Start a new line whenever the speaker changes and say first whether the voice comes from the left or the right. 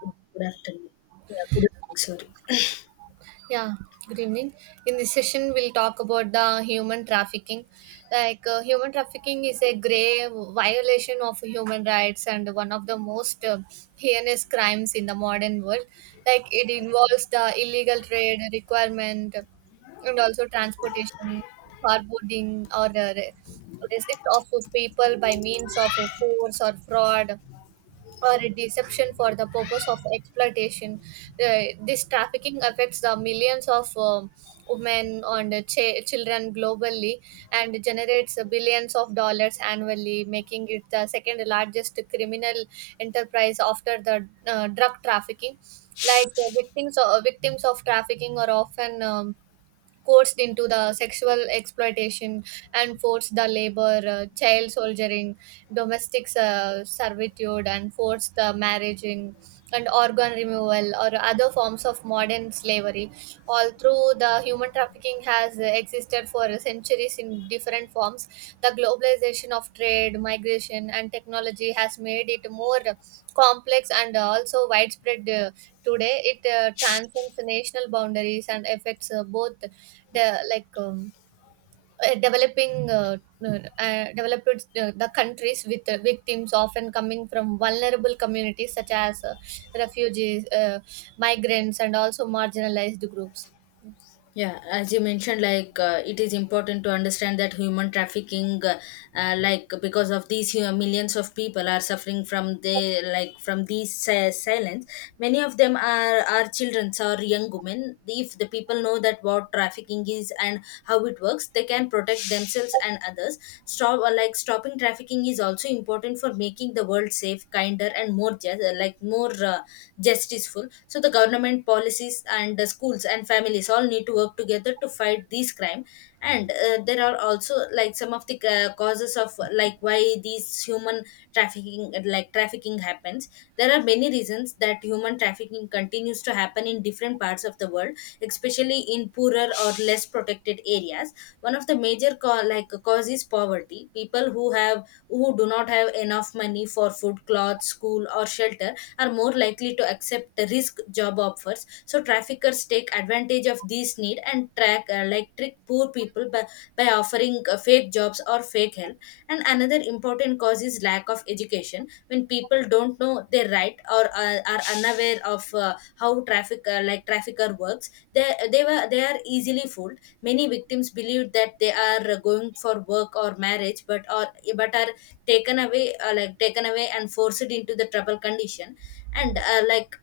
left: Good afternoon. Yeah, good evening, sorry.
right: Yeah, good evening. In this session, we'll talk about the human trafficking. Human trafficking is a grave violation of human rights and one of the most heinous crimes in the modern world. Like, it involves the illegal trade, requirement, and also transportation, forwarding, or receipt of people by means of force or fraud or a deception for the purpose of exploitation. This trafficking affects the millions of women and children globally and generates billions of dollars annually, making it the second largest criminal enterprise after the drug trafficking. Victims of trafficking are often coerced into the sexual exploitation and forced the labor, child soldiering, domestic servitude, and forced the marriage and organ removal or other forms of modern slavery all through. The human trafficking has existed for centuries in different forms. The globalization of trade, migration, and technology has made it more complex and also widespread. Today it transcends national boundaries and affects both the like developing developed the countries, with victims often coming from vulnerable communities such as refugees, migrants, and also marginalized groups.
left: Yeah, as you mentioned, it is important to understand that human trafficking, because of these millions of people are suffering from the, from these silence. Many of them are children or young women. If the people know that what trafficking is and how it works, they can protect themselves and others. Stop or like stopping trafficking is also important for making the world safe, kinder, and more justiceful, so the government policies and the schools and families all need to work together to fight these crime. And there are also like some of the causes of like why these human trafficking happens. There are many reasons that human trafficking continues to happen in different parts of the world, especially in poorer or less protected areas. One of the major cause is poverty. People who have who do not have enough money for food, clothes, school, or shelter are more likely to accept risk job offers, so traffickers take advantage of this need and track like trick poor people by offering fake jobs or fake help. And another important cause is lack of education. When people don't know their right or are unaware of how trafficker works, they are easily fooled. Many victims believe that they are going for work or marriage but or but are taken away and forced into the trouble condition. And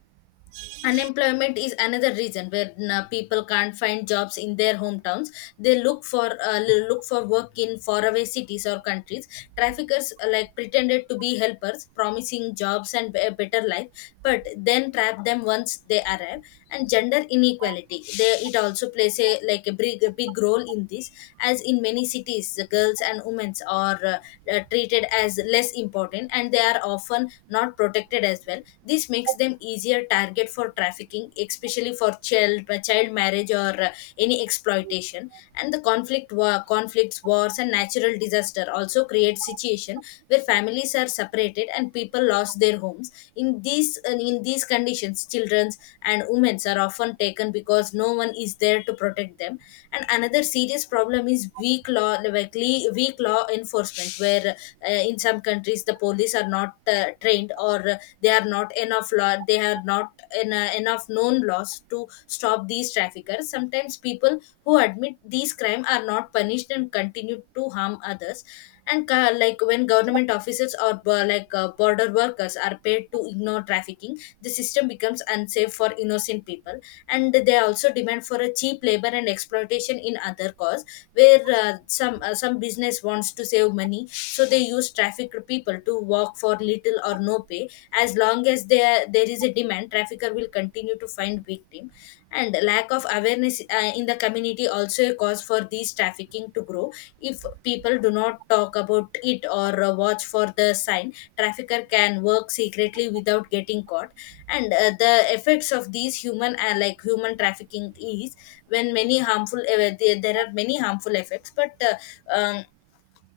left: unemployment is another reason where people can't find jobs in their hometowns. They look for work in faraway cities or countries. Traffickers like pretended to be helpers, promising jobs and a better life, but then trap them once they arrive. And gender inequality, it also plays a a big role in this, as in many cities the girls and women are treated as less important and they are often not protected as well. This makes them easier target for trafficking, especially for child marriage or any exploitation. And the conflicts, wars, and natural disaster also create situation where families are separated and people lost their homes. In these conditions, childrens and women are often taken because no one is there to protect them. And another serious problem is weak law enforcement, where in some countries the police are not trained, or they are not enough law, they are not enough known laws to stop these traffickers. Sometimes people who admit these crime are not punished and continue to harm others. And when government officers or border workers are paid to ignore trafficking, the system becomes unsafe for innocent people. And they also demand for a cheap labor and exploitation in other cause, where some business wants to save money, so they use trafficked people to work for little or no pay. As long as there is a demand, trafficker will continue to find victim. And lack of awareness in the community also a cause for these trafficking to grow. If people do not talk about it or watch for the sign, trafficker can work secretly without getting caught. And the effects of these human trafficking is when many harmful there, there are many harmful effects, but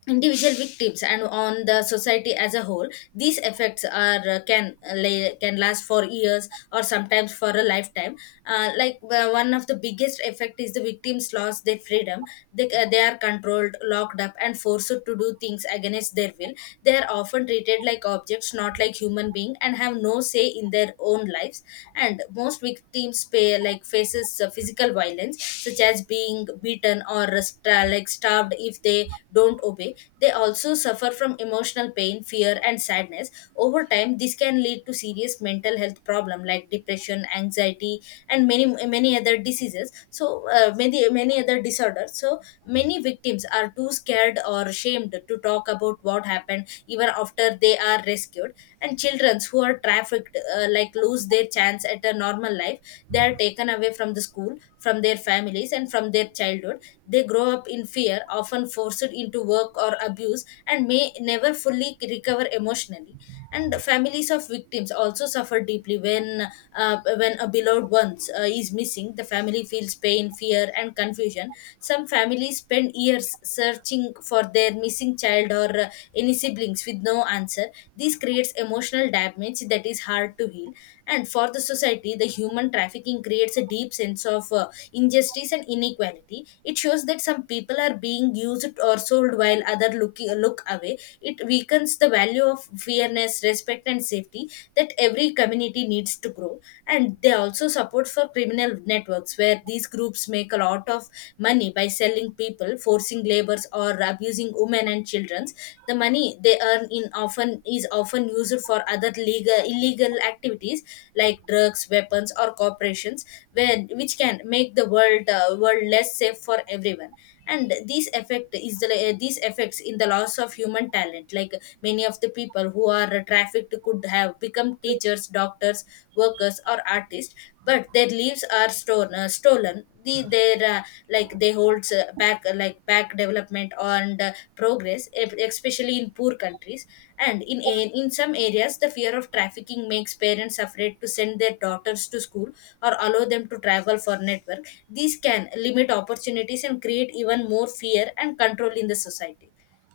left: individual victims and on the society as a whole, these effects are can last for years or sometimes for a lifetime. One of the biggest effect is the victims lost their freedom. They are controlled, locked up, and forced to do things against their will. They are often treated like objects, not like human being, and have no say in their own lives. And most victims pay like faces physical violence, such as being beaten or starved if they don't obey. They also suffer from emotional pain, fear, and sadness. Over time this can lead to serious mental health problem like depression, anxiety, and many other diseases, so many other disorders. So many victims are too scared or shamed to talk about what happened, even after they are rescued. And children who are trafficked lose their chance at a normal life. They are taken away from the school, from their families, and from their childhood. They grow up in fear, often forced into work or abuse, and may never fully recover emotionally. And families of victims also suffer deeply when a beloved one is missing. The family feels pain, fear, and confusion. Some families spend years searching for their missing child or any siblings, feelings with no answer. This creates emotional damage that is hard to heal. And for the society, the human trafficking creates a deep sense of injustice and inequality. It shows that some people are being used or sold while others look away. It weakens the value of fairness, respect, and safety that every community needs to grow. And they also support for criminal networks, where these groups make a lot of money by selling people, forcing labors, or abusing women and children. The money they earn in often is often used for other legal illegal activities like drugs, weapons, or corporations, where which can make the world less safe for everyone. And these effect is these effects in the loss of human talent. Like many of the people who are trafficked could have become teachers, doctors, workers, or artists, but their lives are stolen, stolen they holds back development and progress, especially in poor countries. And in some areas, the fear of trafficking makes parents afraid to send their daughters to school or allow them to travel for network. These can limit opportunities and create even more fear and control in the society.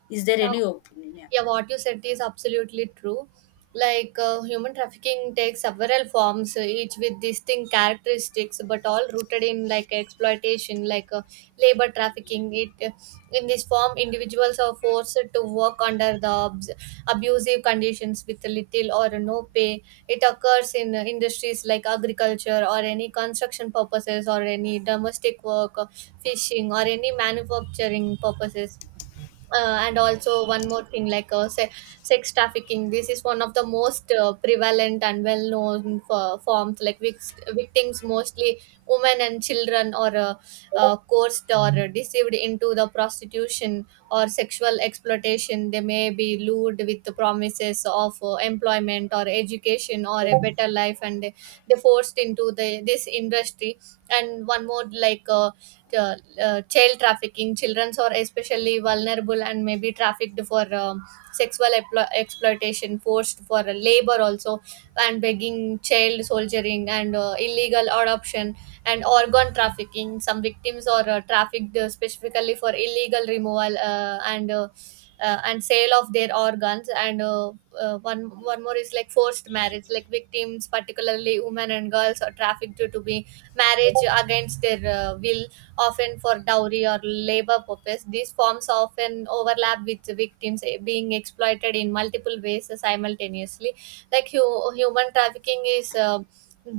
left: Is there any opinion? Yeah.
right: Yeah, what you said is absolutely true. Human trafficking takes several forms, each with distinct characteristics, but all rooted in like exploitation. Labor trafficking. It in this form, individuals are forced to work under the abusive conditions with little or no pay. It occurs in industries like agriculture or any construction purposes or any domestic work, fishing, or any manufacturing purposes. And also one more thing, sex trafficking. This is one of the most prevalent and well known for forms. Victims, mostly women and children, are coerced or deceived into the prostitution or sexual exploitation. They may be lured with the promises of employment or education or a better life, and they forced into the this industry. And one more like Child trafficking. Children are especially vulnerable and maybe trafficked for sexual exploitation, forced for labor also and begging, child soldiering, and illegal adoption. And organ trafficking. Some victims are trafficked specifically for illegal removal and sale of their organs. And one more is like forced marriage. Like victims, particularly women and girls, are trafficked to be marriage against their will, often for dowry or labor purpose. These forms often overlap with the victims being exploited in multiple ways simultaneously. Human trafficking is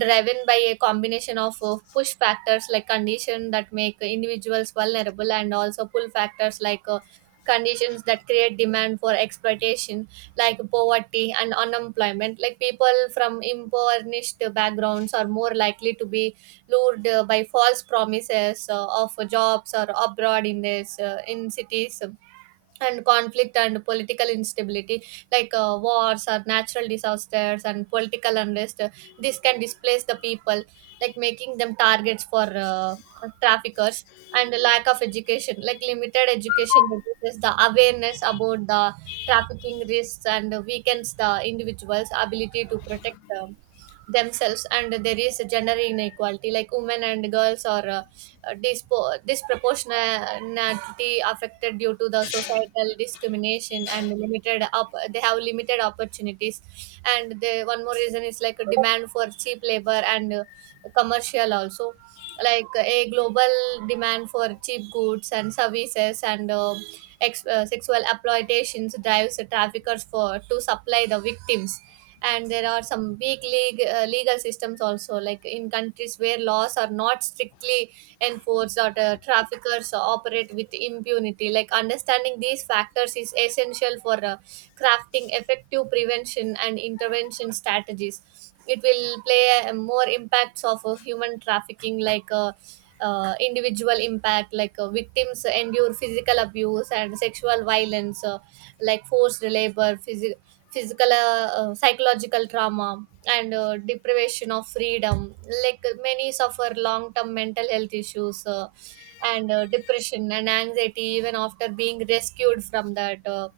right: driven by a combination of push factors, like conditions that make individuals vulnerable, and also pull factors, conditions that create demand for exploitation. Like poverty and unemployment. Like people from impoverished backgrounds are more likely to be lured by false promises of jobs or abroad in this in cities. And conflict and political instability. Wars or natural disasters and political unrest, this can displace the people, like making them targets for traffickers. And the lack of education. Like limited education reduces the awareness about the trafficking risks and weakens the individual's ability to protect themselves. And there is gender inequality. Like women and girls are disproportionality affected due to the societal discrimination and limited up they have limited opportunities. And the one more reason is like a demand for cheap labor and commercial also. A global demand for cheap goods and services, and sexual exploitations drives the traffickers for to supply the victims. And there are some legal systems also, like in countries where laws are not strictly enforce that traffickers operate with impunity. Like understanding these factors is essential for crafting effective prevention and intervention strategies. It will play more impacts of human trafficking, individual impact. Victims endure physical abuse and sexual violence, like forced labor, physical, psychological trauma and deprivation of freedom. Like many suffer long term mental health issues and depression and anxiety even after being rescued from that.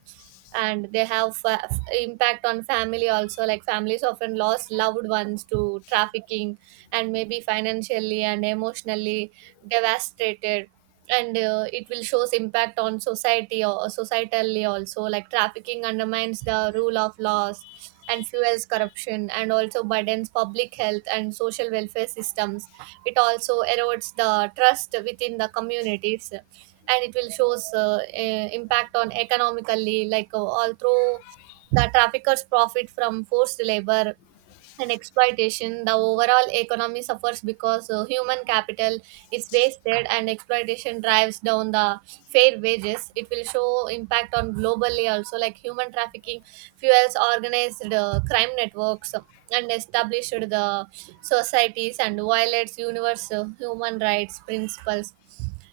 right: And they have impact on family also. Like families often lost loved ones to trafficking and maybe financially and emotionally devastated. And it will shows impact on society or societally also, like trafficking undermines the rule of laws and fuels corruption and also burdens public health and social welfare systems. It also erodes the trust within the communities. And it will shows impact on economically. All through the traffickers profit from forced labor and exploitation. The overall economy suffers because human capital is wasted and exploitation drives down the fair wages. It will show impact on globally also. Like human trafficking fuels organized crime networks and established the societies and violates universal human rights principles.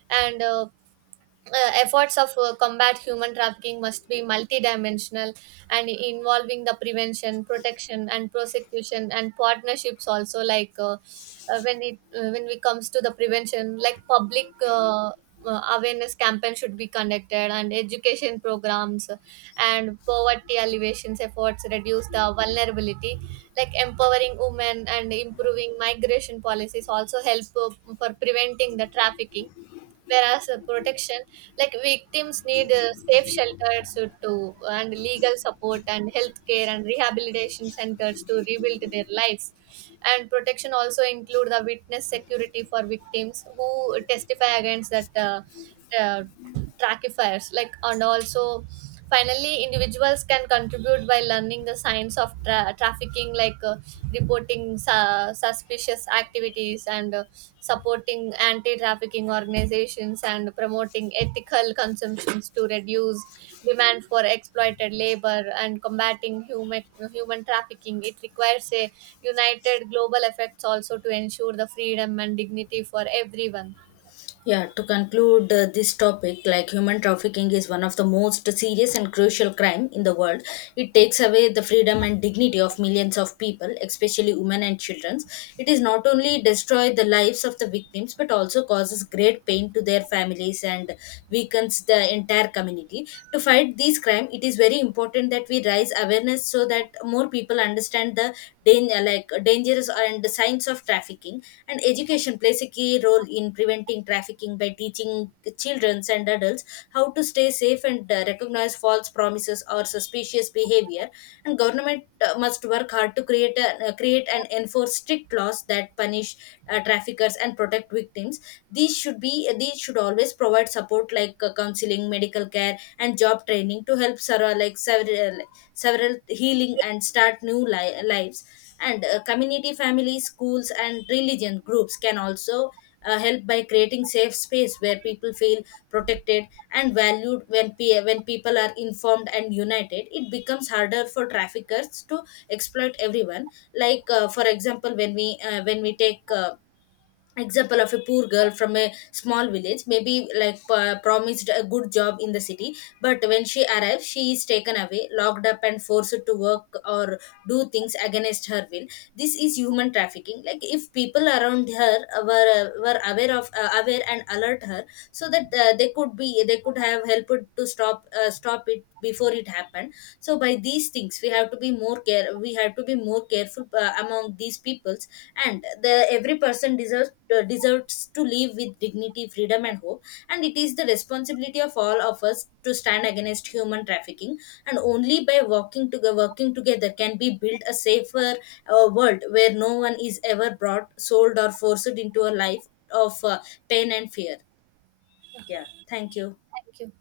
right: And Efforts of combat human trafficking must be multidimensional and involving the prevention, protection, and prosecution and partnerships also. When we comes to the prevention, like public awareness campaign should be conducted, and education programs and poverty alleviations efforts reduce the vulnerability, like empowering women and improving migration policies also help for preventing the trafficking. Whereas protection, like victims need safe shelters and legal support and healthcare and rehabilitation centers to rebuild their lives. And protection also include the witness security for victims who testify against that uh, trackifiers, like. And also finally, individuals can contribute by learning the science of trafficking, like reporting suspicious activities and supporting anti-trafficking organizations and promoting ethical consumptions to reduce demand for exploited labor. And combating human trafficking, it requires a united global efforts also to ensure the freedom and dignity for everyone.
left: Yeah, to conclude this topic, like human trafficking is one of the most serious and crucial crime in the world. It takes away the freedom and dignity of millions of people, especially women and children. It is not only destroy the lives of the victims, but also causes great pain to their families and weakens the entire community to fight these crime. It is very important that we raise awareness, so that more people understand the dangers and the signs of trafficking. And education plays a key role in preventing trafficking by teaching children and adults how to stay safe and recognize false promises or suspicious behavior. And government must work hard to create and enforce strict laws that punish traffickers and protect victims. These should always provide support, like counseling, medical care, and job training to help several like several several healing and start new lives. And community, families, schools, and religion groups can also help by creating safe space where people feel protected and valued. When when people are informed and united, it becomes harder for traffickers to exploit everyone. For example, when we take example of a poor girl from a small village, maybe promised a good job in the city, but when she arrives, she is taken away, locked up, and forced to work or do things against her will. This is human trafficking. Like if people around her were aware of aware and alert her, so that they could have helped to stop it before it happened. So by these things, we have to be more care we have to be more careful among these people. And the every person deserves deserves to live with dignity, freedom, and hope. And it is the responsibility of all of us to stand against human trafficking, and only by working together can we build a safer world where no one is ever brought, sold, or forced into a life of pain and fear. Yeah, thank you.
right: Thank you.